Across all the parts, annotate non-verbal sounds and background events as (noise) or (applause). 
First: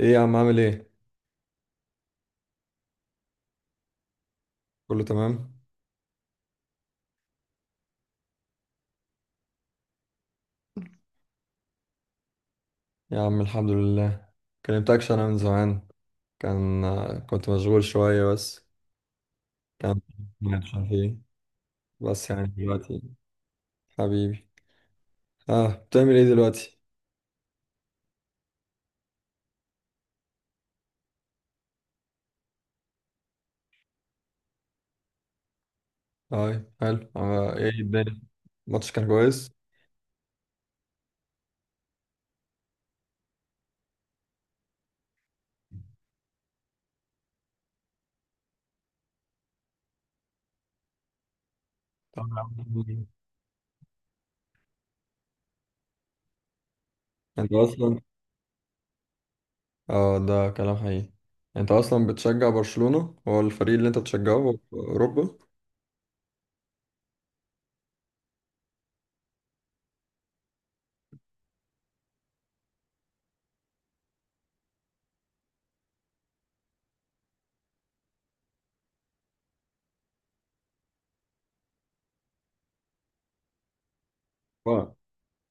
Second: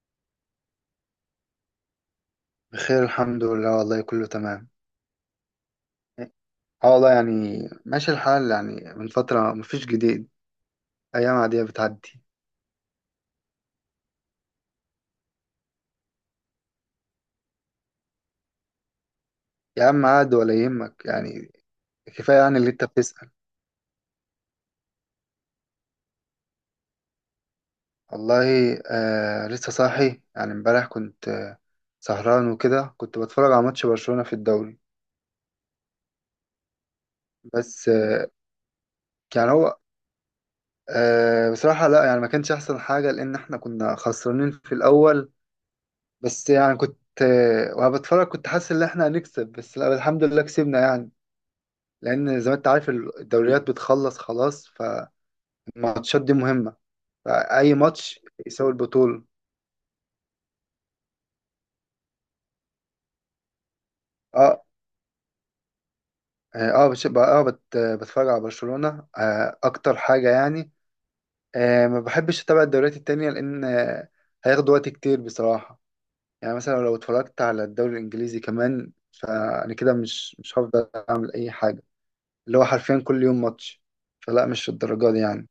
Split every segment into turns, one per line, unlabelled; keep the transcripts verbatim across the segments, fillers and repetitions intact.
ايه يا عم؟ عامل ايه؟
بخير، الحمد لله. والله كله تمام.
كله تمام.
اه والله يعني ماشي الحال يعني، من فترة مفيش جديد، أيام عادية بتعدي.
يا عم الحمد لله، كلمتكش انا من زمان. كان كنت مشغول شوية بس.
يا
كان
عم، عاد ولا
مش عارف
يهمك
ايه،
يعني.
بس
كفاية
يعني
يعني اللي أنت
دلوقتي
بتسأل.
حبيبي، اه بتعمل ايه دلوقتي؟
والله آه لسه صاحي يعني. امبارح كنت آه سهران وكده، كنت بتفرج على ماتش برشلونة في الدوري.
اه حلو، آه ايه
بس
الدنيا؟
آه
الماتش كان كويس.
يعني هو آه بصراحة لا يعني، ما كانش أحسن حاجة لأن إحنا كنا خسرانين في الأول. بس يعني كنت آه وأنا بتفرج كنت حاسس إن إحنا هنكسب، بس لا الحمد لله كسبنا يعني. لان زي ما انت عارف الدوريات بتخلص خلاص، فالماتشات دي مهمه،
انت
فاي
اصلا
ماتش يساوي البطوله.
اه ده كلام حقيقي. انت اصلا بتشجع برشلونة، هو الفريق اللي انت بتشجعه
اه
في اوروبا؟
يعني اه بش- بقى- اه بت... بتفرج على برشلونه آه اكتر حاجه يعني. آه ما بحبش اتابع الدوريات التانية لان آه هياخد وقت كتير بصراحه. يعني مثلا لو اتفرجت على الدوري الانجليزي كمان، فانا كده مش مش هفضل اعمل اي حاجه، اللي هو حرفيا كل يوم ماتش. فلا، مش في الدرجه دي يعني.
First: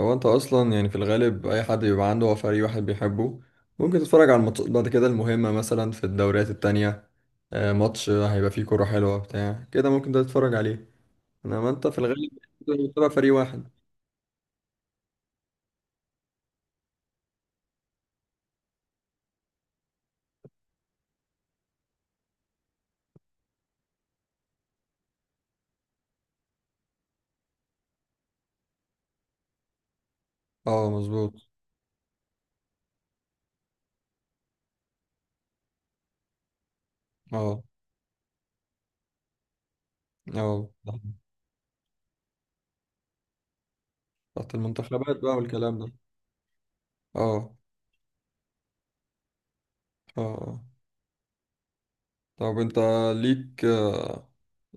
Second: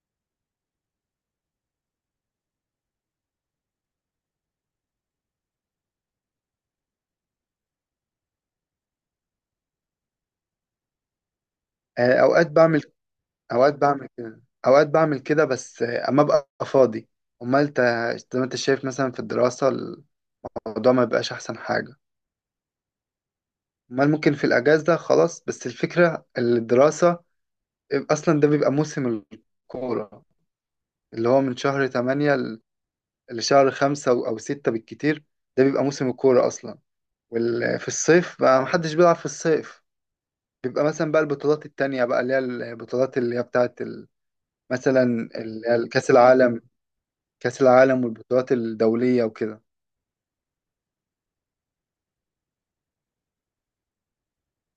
هو انت اصلا يعني في الغالب اي حد بيبقى عنده هو فريق واحد بيحبه، ممكن تتفرج على الماتشات بعد كده المهمة مثلا في الدوريات التانية. آه، ماتش هيبقى فيه كرة حلوة بتاع كده ممكن ده تتفرج عليه، انما انت في
آه
الغالب
اوقات بعمل
بتبقى فريق واحد.
اوقات بعمل كده اوقات بعمل كده، بس اما ابقى فاضي. امال انت، زي ما انت شايف مثلا في الدراسة، الموضوع ما بيبقاش احسن حاجة. امال ممكن في الاجازة خلاص، بس الفكرة الدراسة اصلا ده بيبقى موسم الكورة،
اه
اللي هو
مظبوط.
من شهر تمانية ل- لشهر خمسة او أو ستة بالكتير. ده بيبقى موسم الكورة اصلا،
اه
وفي الصيف بقى محدش بيلعب في الصيف.
اه.
بيبقى مثلا بقى البطولات التانية بقى، اللي هي البطولات اللي هي بتاعت ال-
تحت
مثلا
المنتخبات بقى
ال-
والكلام
اللي هي
ده.
كأس العالم.
اه.
كأس العالم والبطولات الدولية وكده.
اه اه. طب انت ليك،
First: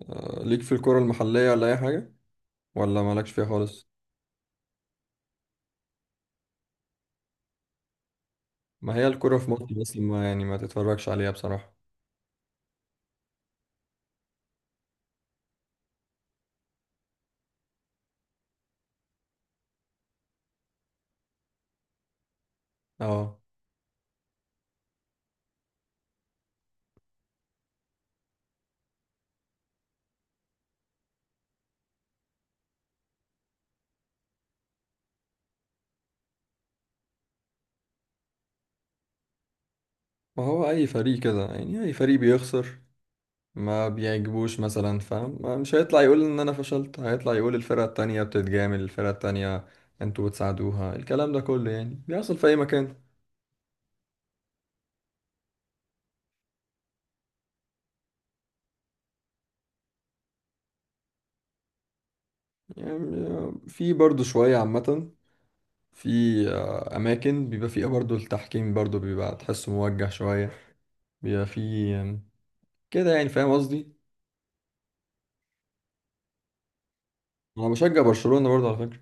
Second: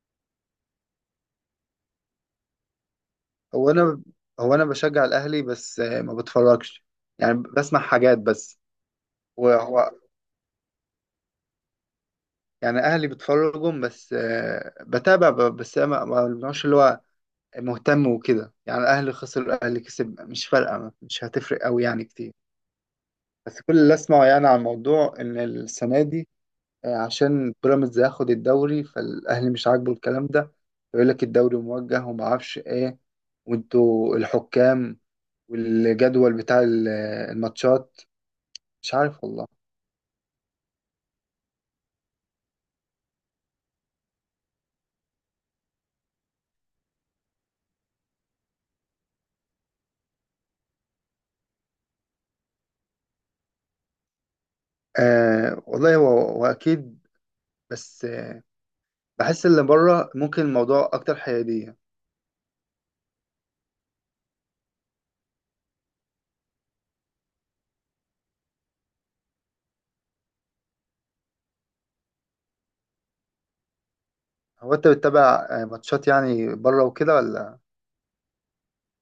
آه، ليك في الكرة المحلية ولا اي حاجة؟ ولا مالكش فيها
هو
خالص؟
أنا هو أنا بشجع الأهلي، بس آه، ما بتفرجش، يعني بسمع حاجات بس.
ما هي الكرة في مصر
وهو
بس ما يعني ما تتفرجش عليها بصراحة.
يعني أهلي بتفرجهم، بس آه، بتابع ب- بس أنا ما بنوعش اللي هو مهتم وكده. يعني الأهلي خسر، الأهلي كسب، مش فارقة، مش هتفرق أوي يعني كتير.
اه.
بس كل اللي أسمعه يعني عن الموضوع إن السنة دي آه، عشان بيراميدز هياخد الدوري، فالأهلي مش عاجبه الكلام ده، يقول لك الدوري موجه وما اعرفش إيه، وانتوا الحكام والجدول بتاع ال- الماتشات. مش عارف والله.
ما هو اي فريق كده يعني، اي فريق بيخسر ما بيعجبوش مثلا، فاهم؟ مش هيطلع يقول ان انا فشلت، هيطلع يقول الفرقة التانية بتتجامل الفرقة التانية، انتوا بتساعدوها، الكلام ده كله يعني بيحصل في اي مكان.
آه والله هو واكيد، بس آه بحس اللي بره ممكن الموضوع اكتر حياديه.
يعني في برضو شوية عامة، في آه، اماكن بيبقى فيها برضو التحكيم برضو بيبقى تحسه موجه شوية، بيبقى فيه آم، كده يعني، فاهم قصدي؟
هو انت بتتابع آه، ماتشات يعني بره وكده ولا؟
انا بشجع برشلونة برضو على فكرة.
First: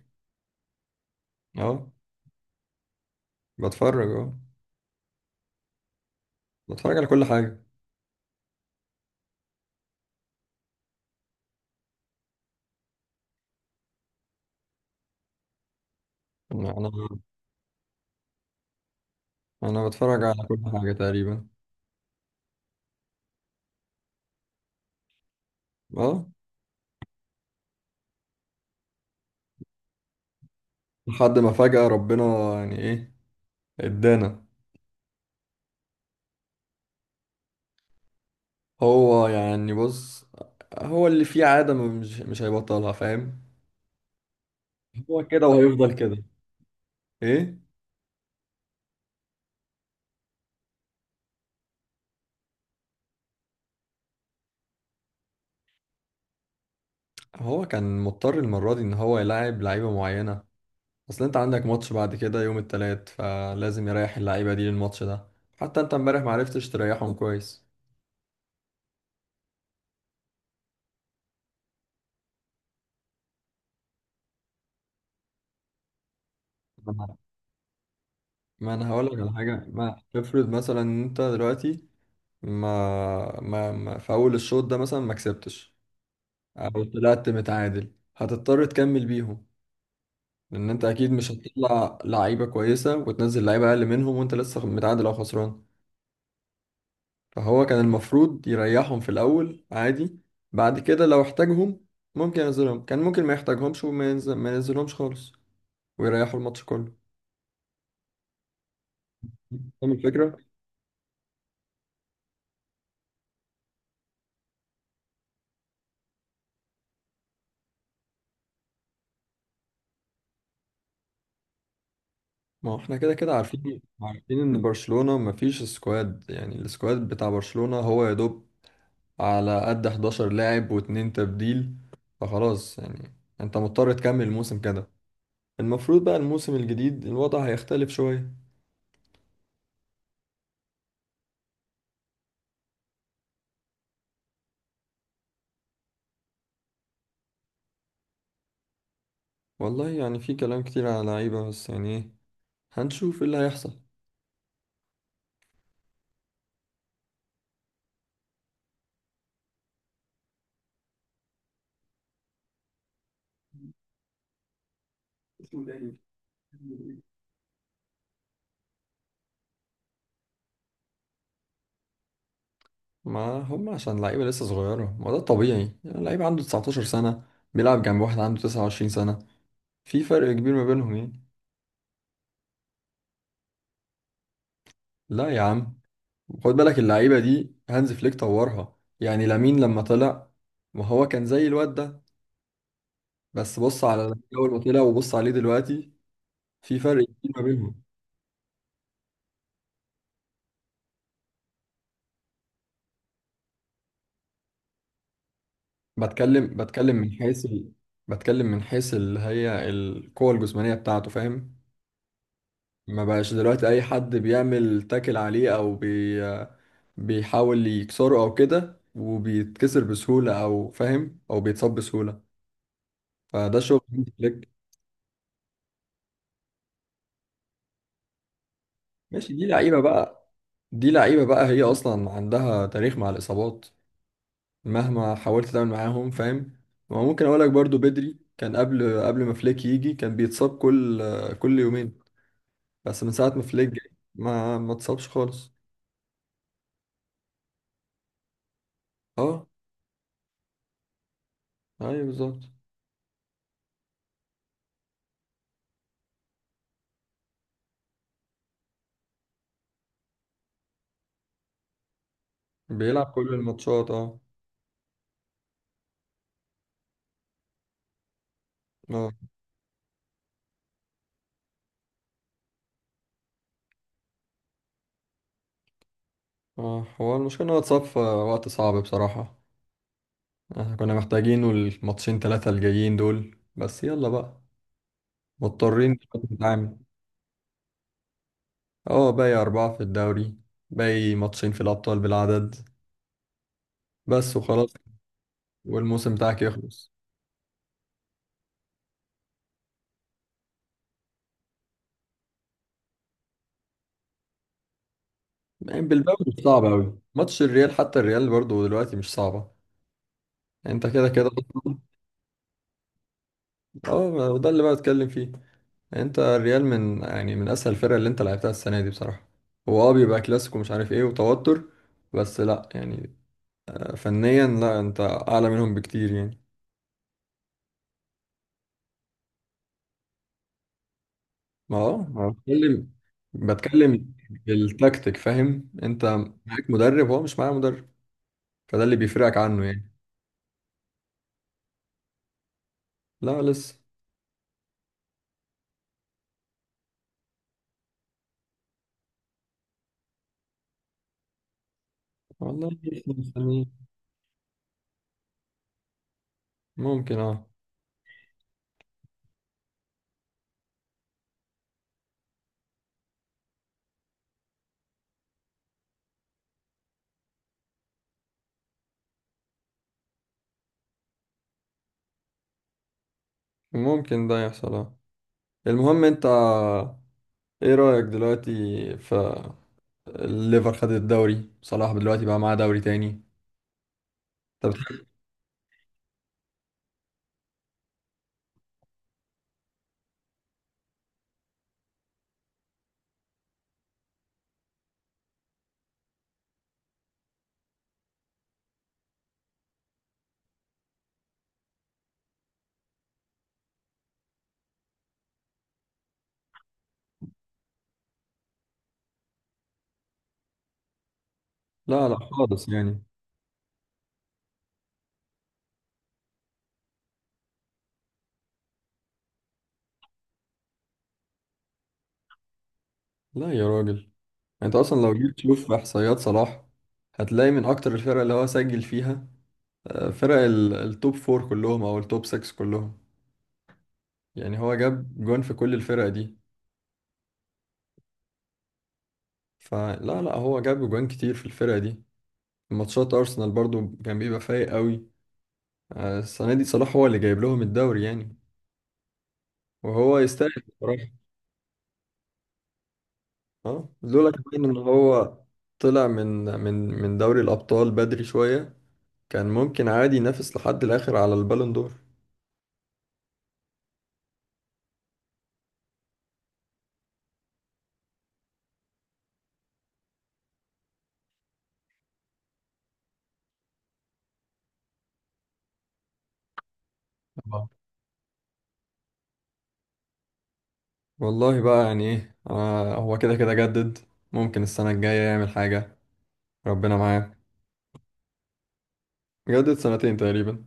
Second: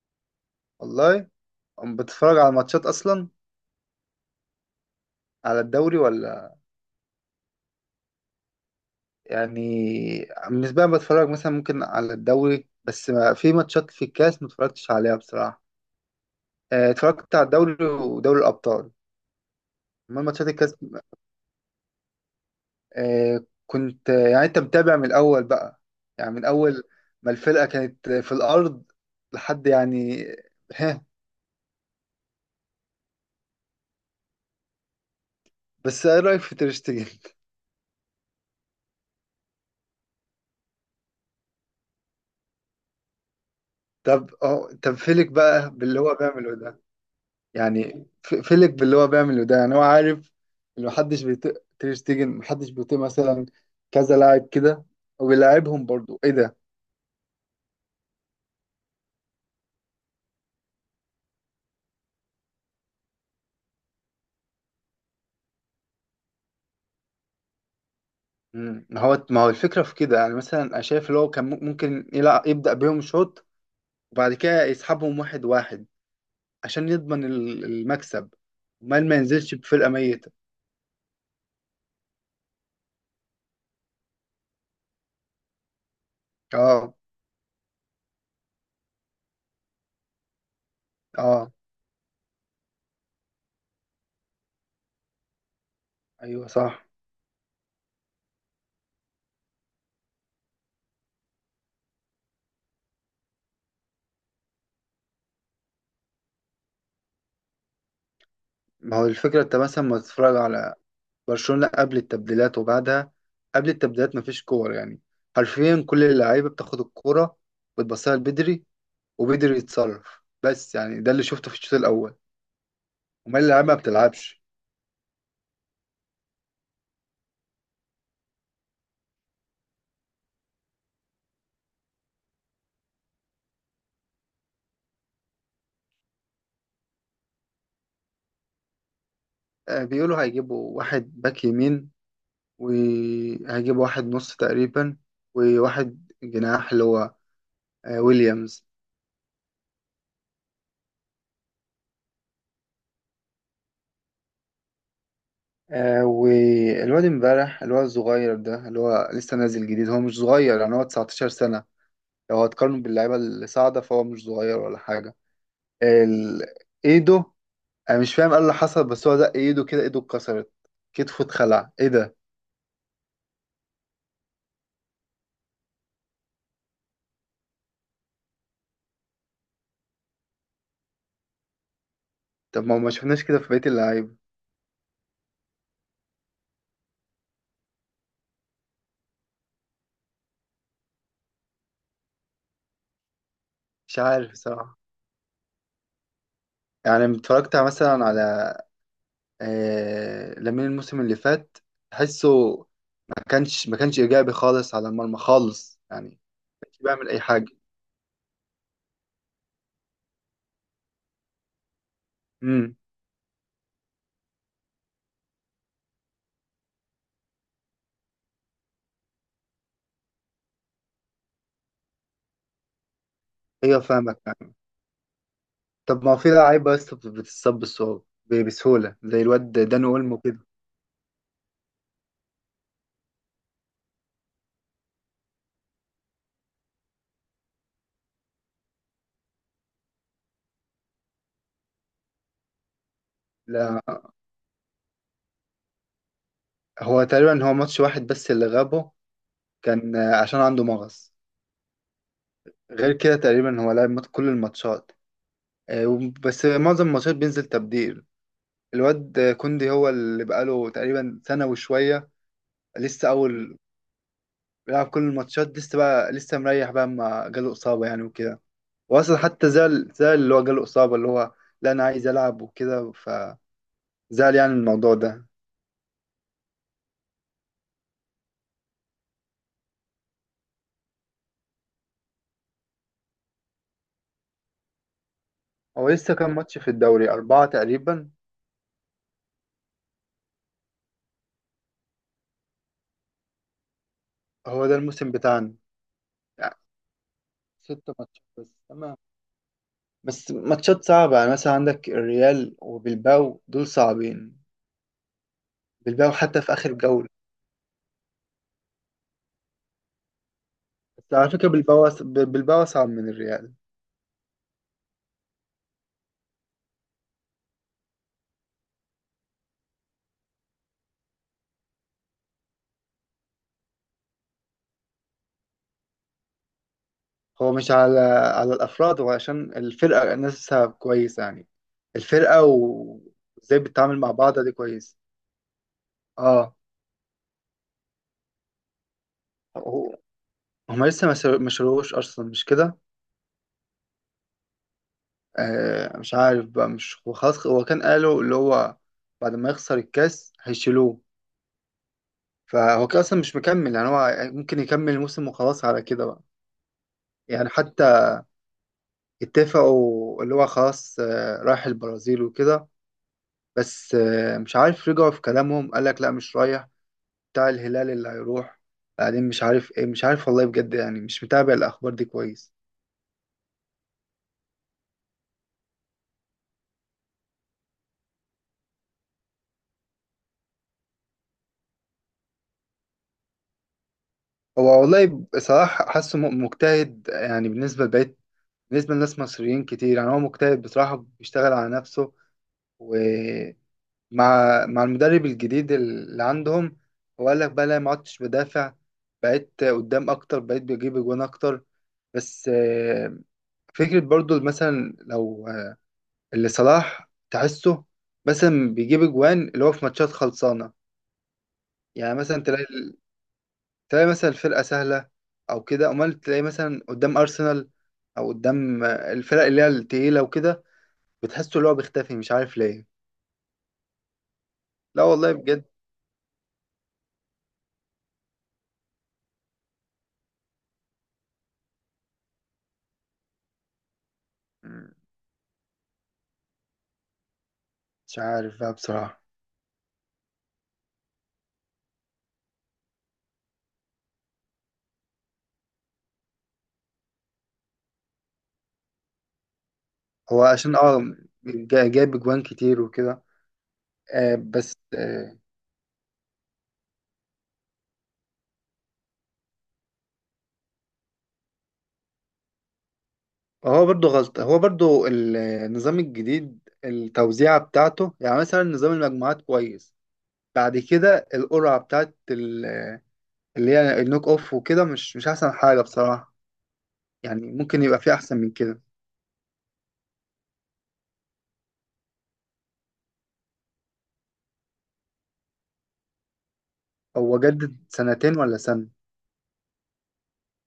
والله
اه
أم بتتفرج على ماتشات اصلا؟
بتفرج، اه
على الدوري ولا؟
بتفرج على كل حاجة.
يعني بالنسبه لي بتفرج مثلا ممكن على الدوري، بس ما في ماتشات في الكاس ما اتفرجتش عليها بصراحه.
يعني
آه
انا
اتفرجت على الدوري ودوري الابطال،
انا
اما
بتفرج على
ماتشات
كل
الكاس
حاجة تقريبا.
آه، كنت يعني انت متابع من الاول بقى،
اه
يعني من اول ما الفرقه كانت في الارض لحد يعني، ها.
لحد ما فجأة ربنا يعني ايه، ادانا.
بس ايه رايك في تيرشتجن؟
هو يعني بص، هو اللي فيه عادة ما- مش مش هيبطلها، فاهم؟
(laughs) طب اه طب فيلك
هو كده
بقى
وهيفضل
باللي هو
كده.
بيعمله ده.
ايه.
يعني في- فيلك باللي هو بيعمله ده، يعني هو عارف ان محدش بيطيق تيرشتجن، محدش بيطيق مثلا كذا لاعب كده، وبيلاعبهم برضو. ايه ده!
هو كان مضطر المرة دي ان هو يلعب لعيبة معينة، اصل انت عندك ماتش بعد كده يوم التلات فلازم يريح اللعيبة دي للماتش ده. حتى انت امبارح معرفتش تريحهم كويس.
مم. ما هو ما هو الفكره في كده. يعني مثلا انا شايف اللي هو كان ممكن يلعب، يبدا بيهم شوط وبعد كده يسحبهم واحد واحد عشان
ما انا
يضمن ال- المكسب.
ما أنا
المال ما
هقولك على
ينزلش
حاجة،
بفرقة
ما
ميتة.
افرض مثلا إن انت دلوقتي ما ما, ما في اول الشوط ده مثلا ما كسبتش، او
اه،
طلعت متعادل، هتضطر تكمل بيهم، لان انت اكيد مش
اه،
هتطلع لعيبه كويسه وتنزل لعيبه اقل منهم وانت لسه متعادل او خسران.
ايوه صح.
فهو كان المفروض يريحهم في الاول عادي، بعد كده لو احتاجهم ممكن ينزلهم، كان ممكن ما يحتاجهمش وما ينزل ما ينزلهمش خالص، ويريحوا الماتش كله.
ما هو الفكرة انت مثلا
فاهم
ما تتفرج
الفكره؟
على برشلونة قبل التبديلات وبعدها؟ قبل التبديلات مفيش كور يعني، حرفيا كل اللعيبة بتاخد الكورة وتبصها لبدري، وبدري يتصرف. بس يعني ده اللي شفته في الشوط الأول،
ما هو احنا كده كده
ومال اللعيبة ما
عارفين عارفين
بتلعبش.
ان برشلونه ما فيش سكواد، يعني السكواد بتاع برشلونه هو يا دوب على قد حداشر لاعب واتنين تبديل، فخلاص يعني، انت مضطر تكمل الموسم كده. المفروض بقى الموسم الجديد الوضع هيختلف شوية.
آه بيقولوا هيجيبوا واحد باك يمين، وهيجيبوا واحد نص تقريبا، وواحد جناح اللي هو آه ويليامز.
والله يعني في كلام كتير على لعيبة، بس يعني ايه، هنشوف ايه اللي هيحصل.
آه والواد امبارح اللي هو الصغير ده اللي هو لسه نازل جديد، هو مش صغير يعني، هو تسعتاشر سنة. لو هتقارنه باللعيبة اللي صاعدة فهو مش صغير ولا حاجة. ال... ايده، انا مش فاهم ايه اللي حصل، بس هو زق ايده كده، ايده اتكسرت، كتفه اتخلع. ايه ده!
ما هم عشان لعيبة لسه صغيرة، ما ده طبيعي، يعني لعيب عنده تسعة عشر سنة بيلعب جنب واحد عنده تسعة وعشرين سنة، في فرق كبير ما بينهم يعني.
طب ما هو ما شفناش كده في بقية اللعيبة.
لا يا عم، خد بالك اللعيبة دي هانز فليك طورها. يعني لامين لما طلع ما هو كان زي الواد ده، بس بص
مش
على
عارف
الجو اللي
صراحة.
طلع وبص عليه دلوقتي، في فرق
يعني
كبير ما
اتفرجت
بينهم.
مثلا على آه لامين الموسم اللي فات، تحسه ما كانش ما كانش ايجابي خالص على المرمى خالص، يعني ما
بتكلم
كانش
بتكلم
بيعمل
من
اي
حيث
حاجة.
ال... بتكلم من حيث اللي هي القوة الجسمانية بتاعته، فاهم؟ ما بقاش دلوقتي أي حد بيعمل تاكل عليه أو بي... بيحاول يكسره أو كده وبيتكسر بسهولة، أو فاهم، أو بيتصاب بسهولة. فده
ايوه
شغل هانز
فاهمك
فليك.
فاهمك. طب ما هو في لعيبه بس بتتصاب بالصعوبة ب- بسهوله، زي
ماشي، دي
الواد
لعيبة
داني اولمو
بقى،
كده.
دي لعيبة بقى هي أصلا عندها تاريخ مع الإصابات، مهما حاولت تعمل معاهم، فاهم؟ وممكن اقول لك برضو بدري كان قبل قبل ما فليك يجي كان بيتصاب كل كل يومين، بس من ساعة ما فليك
لا،
جه ما ما اتصابش خالص.
هو تقريبا هو ماتش واحد بس اللي غابه،
اه.
كان آه، عشان عنده مغص.
ايوه بالظبط.
غير كده تقريبا هو لعب مات- كل الماتشات، آه، وب- بس معظم الماتشات بينزل تبديل. الواد آه، كوندي هو اللي بقاله تقريبا سنه وشويه،
بيلعب
لسه
كل
اول،
الماتشات اه.
بيلعب كل الماتشات، لسه بقى لسه مريح بقى ما جاله اصابه يعني وكده.
اه
واصلا حتى زعل زعل اللي هو جاله اصابه، اللي هو لا انا عايز العب وكده، زعل يعني من الموضوع ده.
اه. هو المشكلة ان هو اتصاب في وقت صعب بصراحة، آه، كنا محتاجينه الماتشين ثلاثة الجايين دول، بس يلا بقى،
هو
مضطرين
لسه
دلوقتي
كام ماتش في
نتعامل.
الدوري، أربعة تقريبا؟
اه باقي أربعة في الدوري، باقي ماتشين في الأبطال بالعدد بس
هو
وخلاص.
ده الموسم بتاعنا
والموسم بتاعك
يعني،
يخلص.
ست ماتشات بس، تمام. بس ماتشات صعبة يعني، مثلا عندك الريال وبلباو، دول صعبين.
يعني
بلباو
بالباو
حتى
مش
في
صعب
آخر
قوي،
جولة.
ماتش الريال حتى الريال برضو دلوقتي مش صعبة. يعني انت كده
بس
كده.
على فكرة بلباو أص- ب- بلباو أصعب من الريال.
اه ده اللي بقى اتكلم فيه، يعني انت الريال من يعني من اسهل الفرق اللي انت لعبتها السنة دي بصراحة. هو اه بيبقى كلاسيكو مش عارف ايه وتوتر، بس لا يعني، فنيا لا انت اعلى منهم بكتير يعني.
هو مش على على الأفراد، هو عشان الفرقة نفسها كويسة يعني،
ما اه ما
الفرقة
بتكلم،
وإزاي بتتعامل مع
بتكلم
بعضها دي كويس.
بالتكتيك، فاهم انت؟
اه،
معاك مدرب هو مش معاه مدرب، فده اللي بيفرقك عنه يعني.
هو- هما لسه ما سر- ما شروش أصلا مش كده.
لا لسه.
آه مش عارف بقى. مش هو خلاص، هو كان قالوا اللي هو بعد ما يخسر الكاس هيشيلوه،
والله
فهو كان
لسه
اصلا مش مكمل
مستنيين.
يعني، هو ممكن يكمل الموسم وخلاص على كده بقى،
ممكن اه،
يعني حتى اتفقوا اللي هو خلاص آه رايح البرازيل وكده. بس آه مش عارف، رجعوا في كلامهم، قال لك لا مش رايح، بتاع الهلال اللي هيروح، بعدين مش عارف ايه، مش عارف والله بجد يعني، مش متابع الاخبار دي كويس.
ممكن ده يحصل اه. المهم انت ايه رأيك دلوقتي في الليفر؟ خد الدوري صلاح دلوقتي بقى معاه دوري تاني، انت
هو
بتحب؟
والله بصراحة حاسه م- مجتهد، يعني بالنسبة لبقية، بالنسبة لناس مصريين كتير يعني، هو مجتهد بصراحة، بيشتغل على نفسه، ومع مع المدرب الجديد اللي عندهم. هو قال لك بقى لا ما عدتش بدافع، بقيت قدام أكتر، بقيت بجيب أجوان أكتر. بس آه، فكرة برضو مثلا لو آه، اللي صلاح تحسه مثلا بيجيب أجوان اللي هو في ماتشات خلصانة.
لا
يعني
لا
مثلا تلاقي
خالص يعني.
تلاقي مثلا الفرقة سهلة أو كده، أمال تلاقي مثلا قدام أرسنال أو قدام آه، الفرق اللي هي التقيلة وكده، بتحسه اللي هو بيختفي، مش عارف ليه.
لا يا راجل يعني، انت اصلا
لا
لو
والله
جيت
بجد.
تشوف في احصائيات صلاح هتلاقي من اكتر الفرق اللي هو سجل فيها آه، فرق ال- التوب فور كلهم او التوب ستة كلهم، يعني هو
مم،
جاب جون في كل الفرق دي.
مش عارف بقى بصراحة.
فلا لا هو جاب جوان كتير في الفرق دي، ماتشات ارسنال برضو كان بيبقى فايق قوي. آه، السنة دي صلاح هو اللي جايب لهم الدوري يعني، وهو
هو
يستاهل.
عشان اه جا- جايب اجوان كتير وكده،
اه لولا
آه
كمان
بس
ان هو
آه
طلع من من من دوري الابطال بدري شويه، كان ممكن عادي ينافس لحد الاخر على البالون دور.
هو برضو غلط، هو برضو النظام الجديد التوزيعة بتاعته. يعني مثلا نظام المجموعات كويس، بعد كده القرعة بتاعت ال- اللي هي النوك اوف وكده، مش مش احسن حاجة بصراحة، يعني
آه.
ممكن يبقى في احسن من كده.
والله بقى يعني ايه، آه هو كده كده جدد، ممكن السنه الجايه يعمل حاجه، ربنا معاه.
هو جدد سنتين ولا سنة؟
جدد سنتين تقريبا.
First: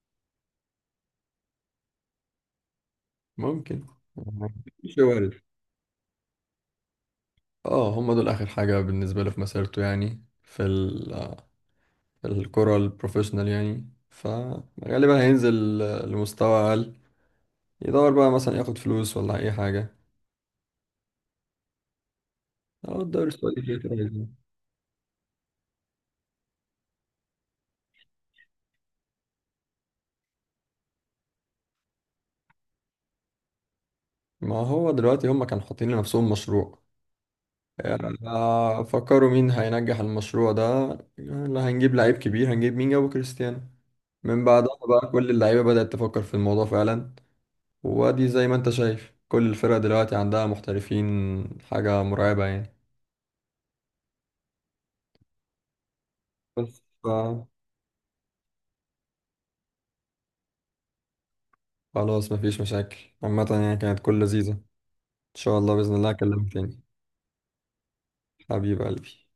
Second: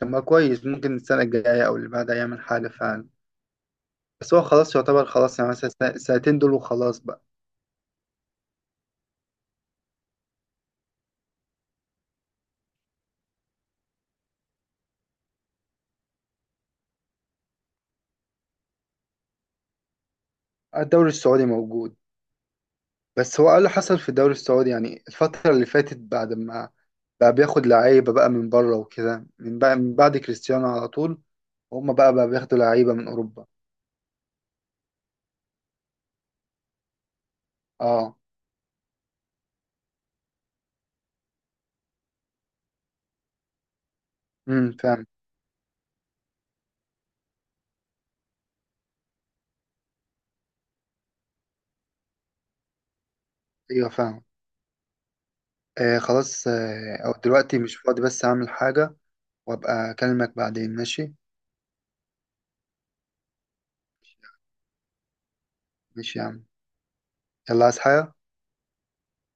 طب ما كويس، ممكن السنة الجاية أو اللي بعدها يعمل حاجة فعلا.
ممكن.
بس هو خلاص
مش
يعتبر، خلاص
وارد.
يعني مثلا السنة- السنتين دول وخلاص بقى.
اه هم دول اخر حاجه بالنسبه له في مسيرته، يعني في ال آه، في الكره البروفيشنال، يعني فغالبا هينزل آه، لمستوى اقل، يدور بقى مثلا ياخد فلوس ولا اي حاجه.
آه، الدوري السعودي موجود.
هو الدوري
بس هو قال
السعودي
اللي
فيه كده
حصل في الدوري
يعني.
السعودي يعني الفترة اللي فاتت، بعد ما بقى بياخد لعيبة بقى من بره وكده، من بقى من بعد كريستيانو على طول، هما بقى بقى بياخدوا لعيبة من أوروبا.
ما هو دلوقتي هم كانوا حاطين لنفسهم مشروع،
اه،
آه، فكروا مين هينجح المشروع ده، اللي هنجيب لعيب كبير، هنجيب مين، جابوا كريستيانو، من
امم
بعدها
فاهم.
بقى كل اللعيبة بدأت تفكر في الموضوع فعلا. وادي زي ما انت شايف كل الفرق دلوقتي عندها محترفين، حاجة مرعبة يعني.
ايوه فاهم. آه خلاص،
بس
آه
ف-
أو دلوقتي مش فاضي، بس أعمل حاجة وأبقى أكلمك بعدين، ماشي؟
خلاص مفيش مشاكل، عامة يعني كانت كل لذيذة، ان شاء الله بإذن الله
ماشي يا عم،
اكلمك تاني.
يلا. عايز حاجة؟
حبيب قلبي.